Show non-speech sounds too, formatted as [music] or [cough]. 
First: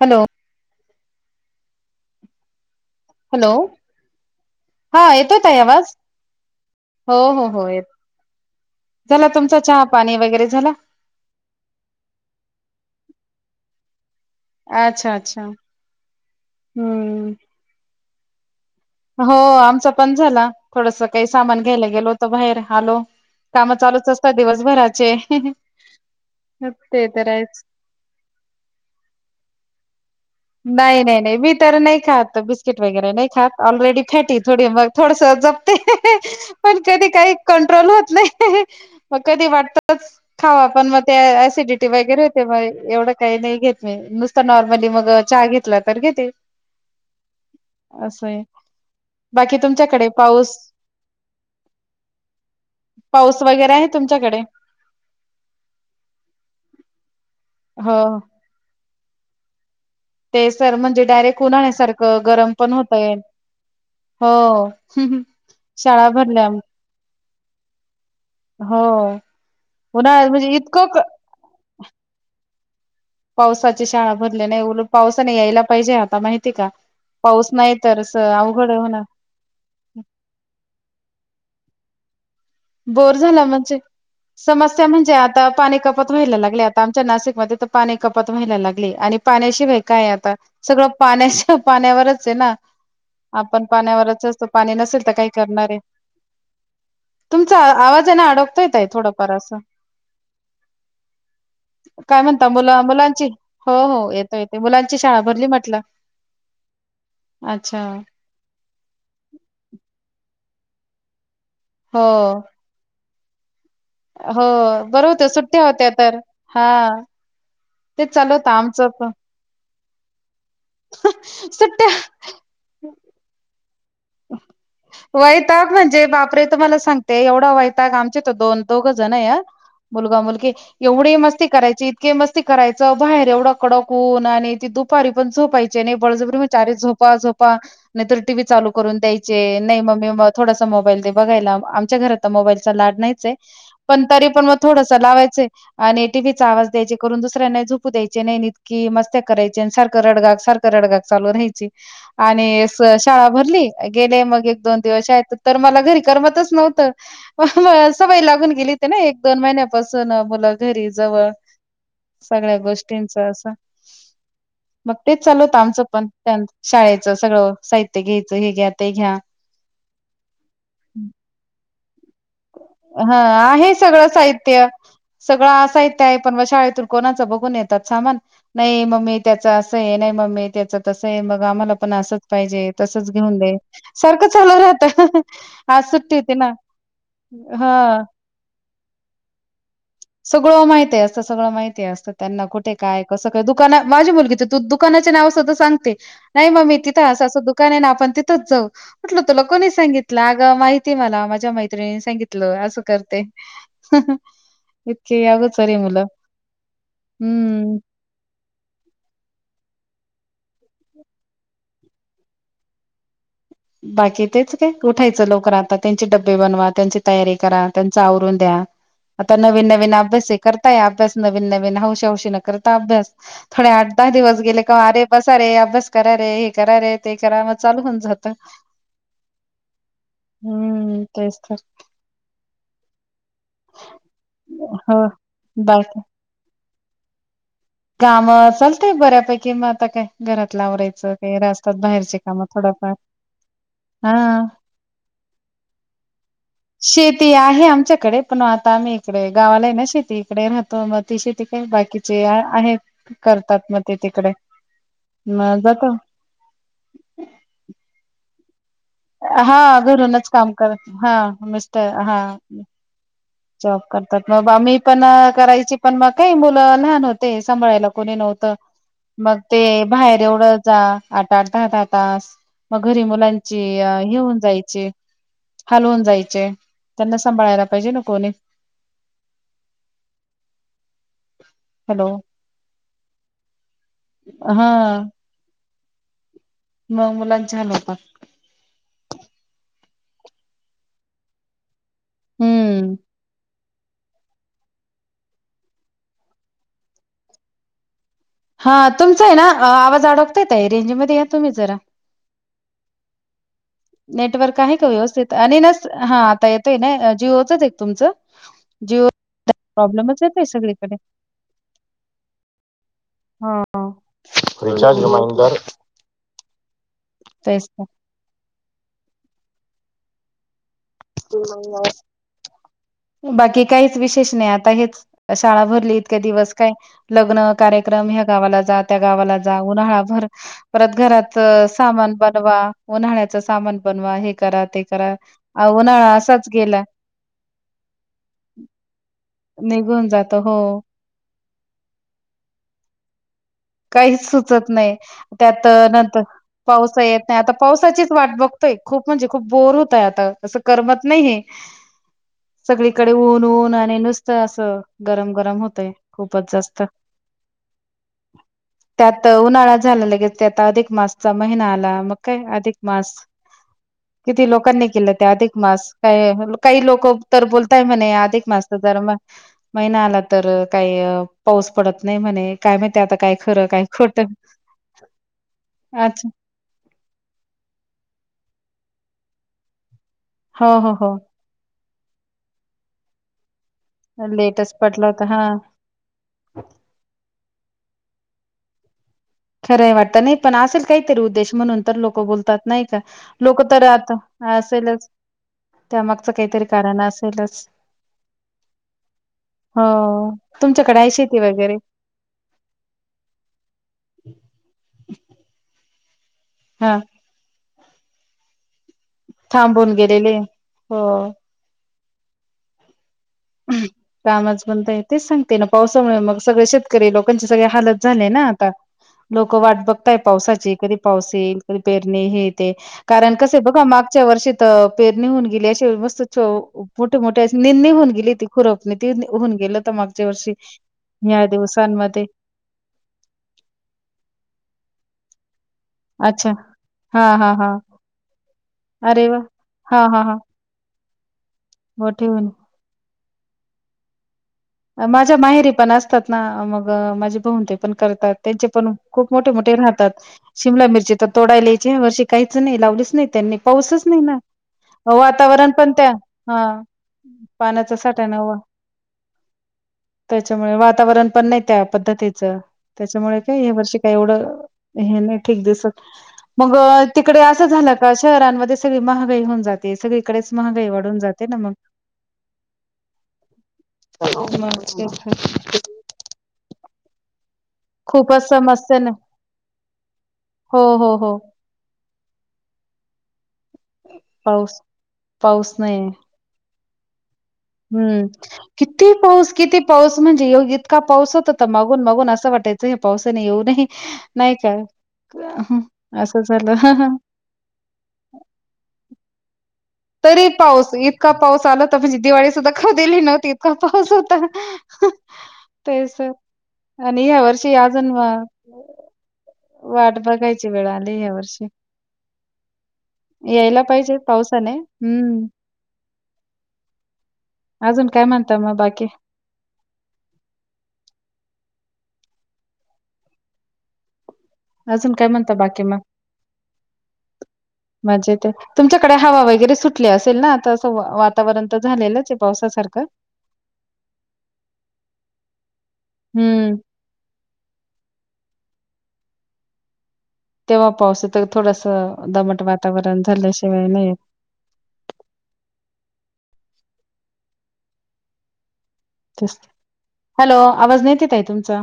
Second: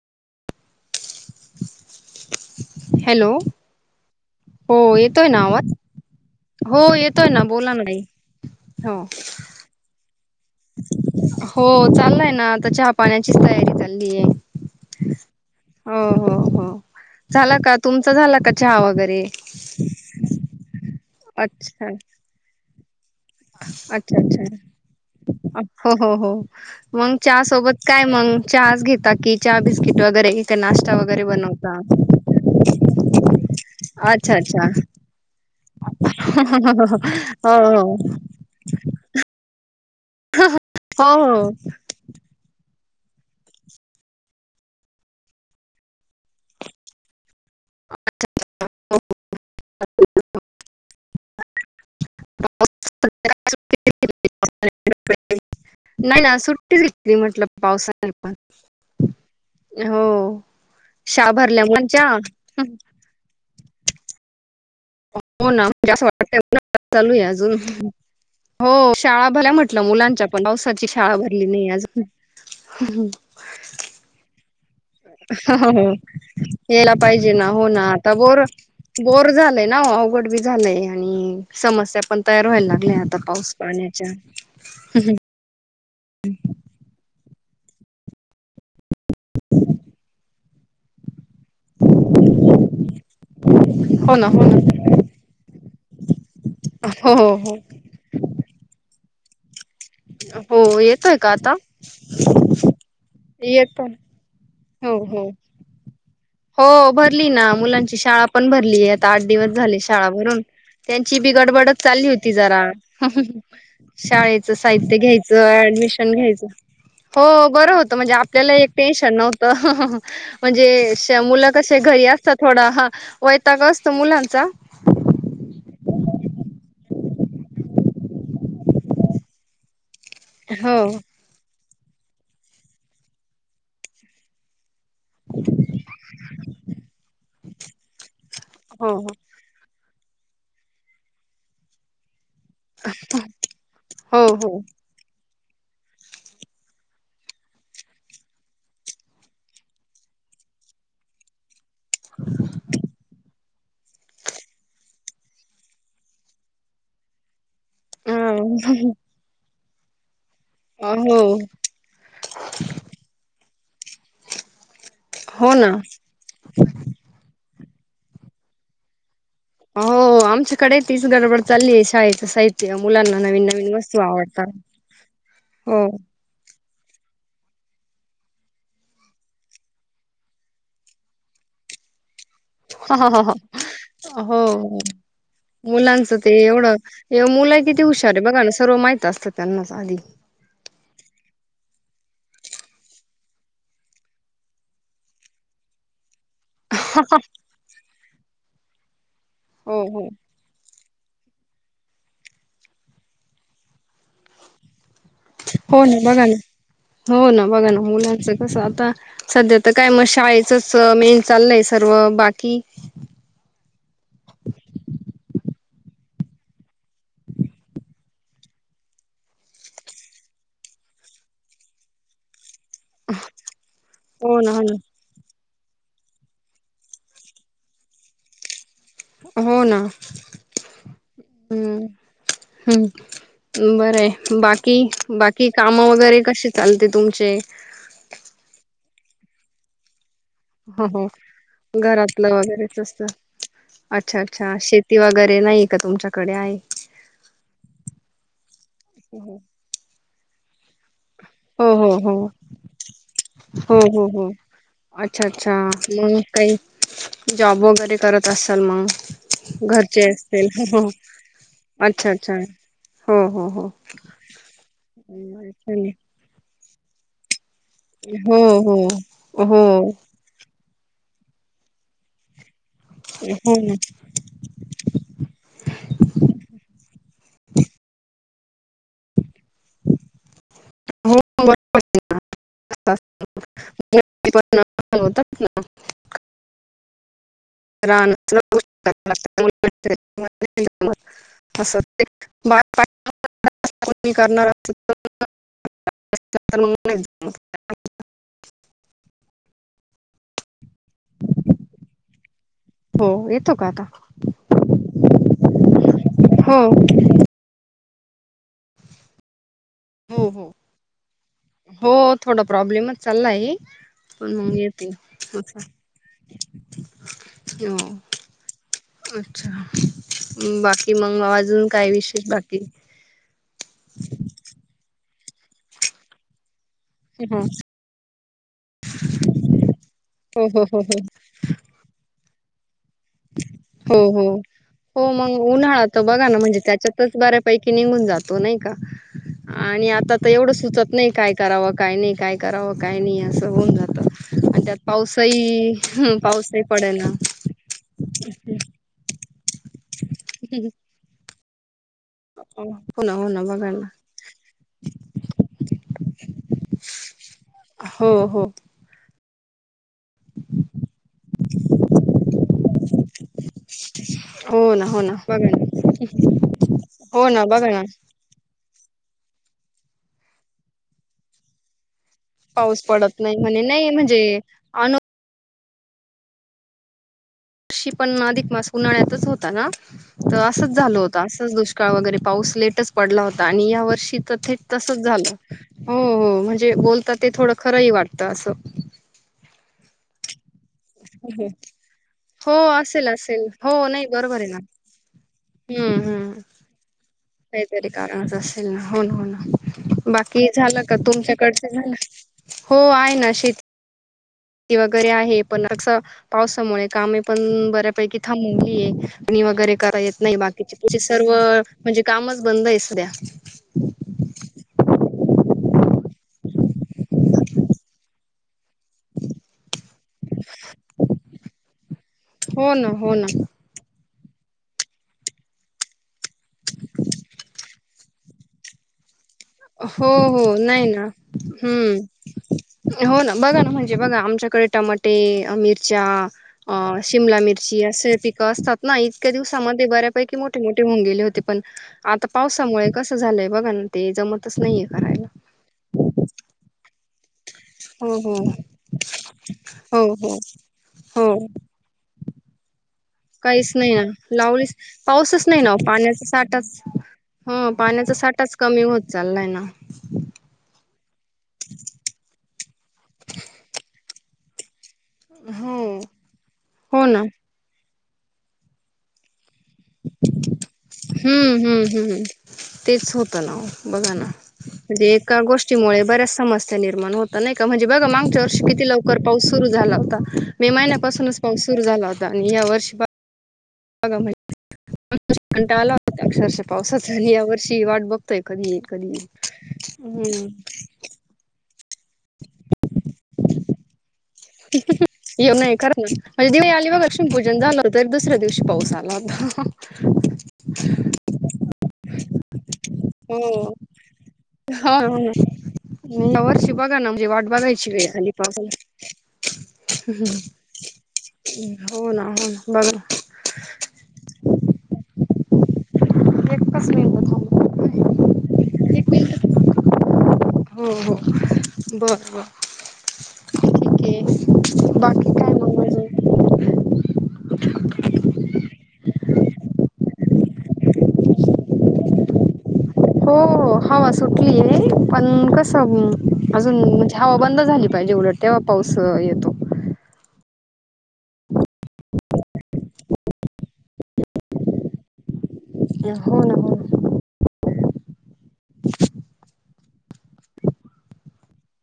Hello. [unintelligible] Hello. हो हा येतोय येतो ना ताई आवाज. हो येतोय ना हो हो बोला येत ना हो. झाला तुमचा चहा पाणी वगैरे झाला हो चाललय ना आता चहा पाण्याचीच तयारी चा लिे अच्छा अच्छा हो हो हो हम्म झाला का तुम झाला चहा वगैरे हो आमचा पण झाला थोडस काही सामान घ्यायला अच्छा गेलो तर भ हॅलो अच्छा अच्छा हो हो हो ते मग तर चहा आहेच सोबत काय मग चहाच घेता कि चहा बिस्किट वगैरे का नाश्ता नाही नाही वगैरे नाही मी बनवता तर नाही खात बिस्किट वगैरे नाही खात ऑलरेडी अच्छा फेटी थोडी अच्छा मग थोडस पण कधी काही हो हो कंट्रोल होत नाही मग कधी वाटत खावा पण मग हो ते हो सिडिटी वगैरे होते म एवढं काही नाही घेत मी नुसतं नॉर्मली मग चहा घेतला तर घेते असं आहे बाकी तुमच्याकडे पाऊस पाऊस वगैरे आहे तुमच्याकडे ति क म्हटलं पावसा हो नाही पण [unintelligible] ते सर म्हणजे शाळा डायरेक्ट भरल्या उन्हाळण्यासारखं गरम मुलांच्या पण होतय. हो. [unintelligible] [unintelligible] शाळा भरल्या हो शाळा भल्या म्हटलं मुलांच्या उन्हाळ्यात पण म्हणजे इतकं पावसाची क शाळा भरली नाही अजून पावसाची शाळा भरल्या नाही एवढ. यायला पाहिजे ना पाऊस हो नाही ना तर आता असं बोर अवघड होणार बोर झालय ना अवघड बी झालंय आणि समस्या पण तयार व्हायला लागल्या बोर आता झाला पाऊस म्हणजे पाण्याच्या. समस्या म्हणजे आता पाणी कपात व्हायला लागले आता आमच्या [unintelligible] मध्ये तर पाणी कपात व्हायला लागली. आणि पाण्याशिवाय काय हाय आता सगळं पाण्य पाण्यावरच हाय ना आपण हो ना पाण्यावरचच हो तो ना पाणी नसेल तर काही करणारे हो हो हो. तुमचा आवाजय अडकतोय ताई थोडं. [unintelligible] हो येतोय का आता काय म्हणता येतोय. ते हो मुलांची शाळा हो. भरली म्हटलं. हो भरली ना अच्छा मुलांची शाळा पण भरली. आता आठ दिवस झाले शाळा भरून. भरून त्यांची. ती गडबडच हो चालली होती जरा. [inaudible] हो शाळेच साहित्य बरं होत घ्यायचं, सुट्ट्या होत्या ऍडमिशन तर घ्यायच, हा हो बर होत तेच म्हणजे चालू होतं आपल्याला एक आमचं पण टेनशन नव्हत, म्हणजे मुलं कशे सुट्ट्या घरी असतात, थोडं हा वैताग [unintelligible] वैताग म्हण जे अरे बापरे! तुम्हाला सांगते, एवढा वैताग आमचे तर दोन दोघ जण हाय. मुलगा मुलगी हो एवढी मस्ती करायची की मस्ती करायचं, बाहेर एवढं कडक ऊन आणि ती धूप दूपारी पण झोपायचे नाही, बळजबरी विचार झोपा झोपा. पा नाही तर, टीव्ही चालू. हो करून द्यायचे नाही मग मे म थोडासा मोबाईल दे बघायला, आमच्या घरात आता मोबाईलचा लाड नाहीचए, पण हो तरी पण हो मग थोडसं लावायचंय. आणि टीव्हीचा आवाज द्यायचे करून, दुसऱ्यांना ही झोपू द्यायचे नाही, इतकी मस्त्या करायचे आन सारखं रडगाग, सारखं रडगाग चालू राहायची. आणि अस शाळा भरली. गेले मग एक दोन दिवस शाळेत, तर मला घरी करमतच नव्हतं. अ सवय लागून गेली होती नई एक-दोन महिन्यात. असं ना. मुलं घरी हो जवळ सगळ्या गोष्टींचा असं. मग तेच चालू हो होत ना आमचं पण शाळेचं सगळं साहित्य. हो क [unintelligible] हे घ्या, ते घ्या. हो आमच्याकडे तीच गडबड चालली आहे. शाळेची. हा आहे सगळं आवडतात साहित्य, सगळं हो साहित्य आहे, पण मं शाळेतून कोणाच बघून येतात सामान, नाही मम्मी त्याच असं आहे, नाही मम्मी त्याच तसं आहे, मग आम्हाला पण असंच. पाहिजे तसचं हो घेऊन दे सारखं हो चालू राहत आज सुट्टी मुलांचं ते होती ना. एवढं मुलं किती हां. हुशार आहे बघा ना सर्व माहित असतं त्यांना आधी सगळं माहिती असतं, सगळं माहिती असतं त्यांना कुठे काय कसं काय दुकाना माझी मुलगी त दुकानाचे नाव सुद्धा सांगते. नाही मम्मी तिथं असं असं दुकान आहे ना आपण तिथंच जाऊ ह म्हटलं तुला कोणी हो हो सांगितलं अगं माहिती ते मला माझ्या मैत्रिणी सांगितलं असं करते. इतकी अगोचर आहे हो ना मुलं. बघा ना हो ना बघा हम्म ना मुलांच कसं आता सध्या तर काय मशी शाळेचच मेन चाललंय सर्व बाकी बाकी तेच काय उठायचं लवकर आता त्यांचे डब्बे बनवा त्यांची तयारी करा त्यांच आवरून द्या आता नवीन नवीन अभ्यास हे करताय अभ्यास नवीन नवीन हौश हौशीन करता. अभ्यास थोडे आठ दहा हो दिवस ना हो गेले का ना अरे बसा रे अभ्यास करा रे हे करा रे ते करा मग चालू आमचं तर हो ना, तेच तर हम्म हम्म बरं हे बाकी हो बाकी काम वगैरे कशी चालते तुमचे काम चालतंय बऱ्यापैकी मग आता काय? घरातलं हो हो आवरायचं काही असतात बाहेरचे घरातलं काम वगैरेच थोडफार असतं हा अच्छा अच्छा शेती वगैरे नाही का तुमच्याकडे आहे शेती आहे आमच्याकडे पण आता आम्ही इकडे हो गावाला आहे ना शेती [unintelligible] तिश ते काही हो बाकीचे हो हाय हो हो हो अच्छा अच्छा मग काही जॉब वगैरे करत असाल मग हा घरचे घरूनच असतील काम हो करत हा मिस्टर अच्छा हा अच्छा हो हो हो जॉब करतात मग आम्ही पण हो करायची पण मग काही मुलं लहान होते. सांभाळायला कोणी नव्हत हो मग हो ते हो बाहेर एवढं जा आठ आठ दहा दहा तास मग घरी मुलांची ना. हे होऊन जायची हाल होवून जायचे त्यांना सांभाळायला पाहिजे ना होणे हॅलो असतात. [unintelligible] हा [unintelligible] होतात ना. [unintelligible] मग मुलां रानतंल असं हम्म [unintelligible] [unintelligible] करणार [unintelligible] हा तुमचाय ना आवाज अडकतोय रेंज मध्ये या तुम्ही जरा. हो येतो का आता नेटवर्क आहे का व्यवस्थित आणि नस हा आता हो येतोय ना जिओचचे तुमचं जीओ. हो हो हो थोडा प्रॉब्लेमच चाललाय हां. पण मग येतो. रिचार्ज रिमाइंडर तेच तर. अच्छा बा बाकी काहीच विशेष नाही आता हेच शाळा भरली इतके दिवस काय हो लग्न कार्यक्रम ह्या गावाला जा, त्या गावाला जा, उन्हाळा भर हो हो हो परत हो घरात सामान वा. उन्हाळ्याच सामान बनवा हे करा ते करा. अ, उन्हाळात उन्हाळा बघा ना असाच म्हणजे गेला त्यात बऱ्यापैकी निघून जातो नाही का आणि निघून आत जातो. एवढ हो. सुचत नाई काय करावं काय नई काय करावं काय नई असं होऊन जातं. काहीच आणि सुचत त्यात नाही त्यात पाऊसही हं, नंतर पाऊसही पावसही पडेना. येत नाही आता पावसाचीच वाट बघतोय खूप म्हणजे खूप बोर होतय आता असं करमत नाहीये. हो सगळीकडे ना, हो ना, ऊन बघा ऊन ना. आणि नुसतं असं गरम गरम होतंय खूपच जास्त. हो, हो, त्यात उन्हाळाच झालं लगेच त्यात अधिक मासचा महिना आला, मग काय अधिक मास किती हो ना, लोकांनी हो केला ना, ते बघा अधिक ना. मास काय काही लोक हो तर ना, बघा बोलताय ना. म्हणे अधिक मास [unintelligible] महिना आला तर काही पाऊस पडत नाही म्हणे काय पाऊस माहिती आता पडत काय नाही म्हणे खरं काय नई म्हणजे खोटं अनू अच्छा. वर्षी पण अधिक मास उन्हाळ्यातच होता ना त हो असंच हो झाल हो होतं, असंच दुष का वगैरे पाऊस लेटच पडला होता आणि या वर्षी तर थेट लेटच तसच पडला होता झालं हा हो हो म्हणजे बोलता ते थोडं खरंही वाटत त असं खरंय वाटतं नई हो बोलतात नाही का? असेल असेल लोक हो तर नाही आता बरोबर ये ना असेलच हम्म हम्म त्यामागचं काहीतरी कारण असेलच. काहीतरी कारणच असेल ना हो ना हो हो ना बाकी झालं का तुमच्याकडे आहे शेती तुमच्याकडच वगैरे झालं हो आहे ना शेत वगैरे आहे पण असं पावसामुळे हा कामे पण बऱ्या पैकी [unintelligible] मुगली ये णी वगैरे थांबून करा येत नाही गेलेले. बाकीचे पु चे हो सर्व म्हणजे कामच बंद ये सध्या कामच बंद ये तेच सांगते ना पावसामुळे मग सगळे शेतकरी लोकांची सगळे हालत झाले ना लोक वाट बघताय पावसाची कधी पावस येल कधी पेरणे हे ते हो ना हो ना. कारण कसे बघा माग च्या वर्षीत पेरणी होऊन गेली अशेल मस्त मोठे मोठे निणी होऊन गेली ती खुरपणी होऊन गेलं तर हो मागच्या हो वर्षी नाही ना या दिवसांमध्ये. हम्म हो ना बघा ना म्हणजे बघा आमच्याकडे टमाट टे [unintelligible] च्या अच्छा. अ हां, शिमला हां, हां. मिरची असे पिकं असतात ना अरे इतक्या वाह! दिवसामध्ये हां, हां, बऱ्यापैकी हां. मोठे मोठे होऊन गेल [unintelligible] पण मोठी आता होऊन. पावसामुळे कस! झालंय बघा ना ते जम - माझ्या माहेरी पण असतात ना मग माझ्या- पण हो करतात हो त्यांचे पण खूप मोठे मोठे हो राहतात हो शिमला मिरची हो तर तोडायलाची या वर्षी काहीच नाही राही! लावलीस - काहीच नाही ना लावलीस पाऊसच नाही वातावरण नव पण त्या पाण्याचा साठाच हां. अ पाण्याचा साठा ना साठाच वा कमी होत चाललाय ना! त्याच्यामुळे वातावरण- पण नाही त्या पद्धतीचं! त्याच्यामुळे काय या वर्षी काय एवढं! हे नाही ठीक हो दिसत मग हो ना तिकडे असं झाला. शहरांमध्ये सगळी महागाई होऊन जा! हम्म हम्म हम्म तेच होतं ना ओ बघा! मग म्हणजे तेच ना एका गोष्टीमुळे बऱ्याच समस! च निर्माण होत. नाही का म्हणजे बघा मागच्या खूपच वर्षी किती समस्या ना लवकर पाऊस सुरू झाला होता मे हो हो हो महिन्यापासूनच पाऊस सुरू झाला होता आणि या वर्षी! बा [unintelligible] पाऊस मागच्या वर्षी पाऊस कंटाळा आला नाही होता अक्षरशा - पाऊसा झाल्यावर! हम्म किती पाऊस किती पाऊस म्हणजे हम्म योग इतका पाऊस होता. तमाऊ बघून बगून असं वाटायचं हे पावसाने येऊ नये. नाही का [unintelligible] येऊ नाही कर ना असं म्हणजे मी आली ना बगा झालं लक्ष्मी पूजन झालं हो तरी दुसऱ्या दिवशी पाऊस आला होता. तरी पाऊस इतका पाऊस आला तर म्हणजे दिवाळी सुद्धा! कधी आली नव्हती हो इतका पाऊस होता हा [unintelligible] तेच या वर्षी बघा ना आणि म्हणजे ह्या वाट वर्षी बघायची अजून वेळ आली वा पावसाला वाट बघायची वेळ आली ह्या वर्षी हो ना हो ना बघा यायला पाहिजे पावसाने! हम्म एकच मिनट थांबनार नाही! अजून काय म्हणता मग बाकी! हो हो बरं बर ठीक आहे. अजून काय म्हणत बाकी मग मजेत आहे. तुमच्याकडे हवा वगैरे सुटले असेल ना आता असं वातावरण तर झालेलंच आहे पावसासारख! हो- हो हवा सुटली आहे पण कस हम्म अजून म्हणजे हवा बंद झाली पाहिजे उलट! तेव्हा पाऊस येतो. तेव्हा पावसात थोडस दमट वातावरण झाल्याशिवाय नाही. हो ना हो. हॅलो आवाज नते ताई आहे तुमचा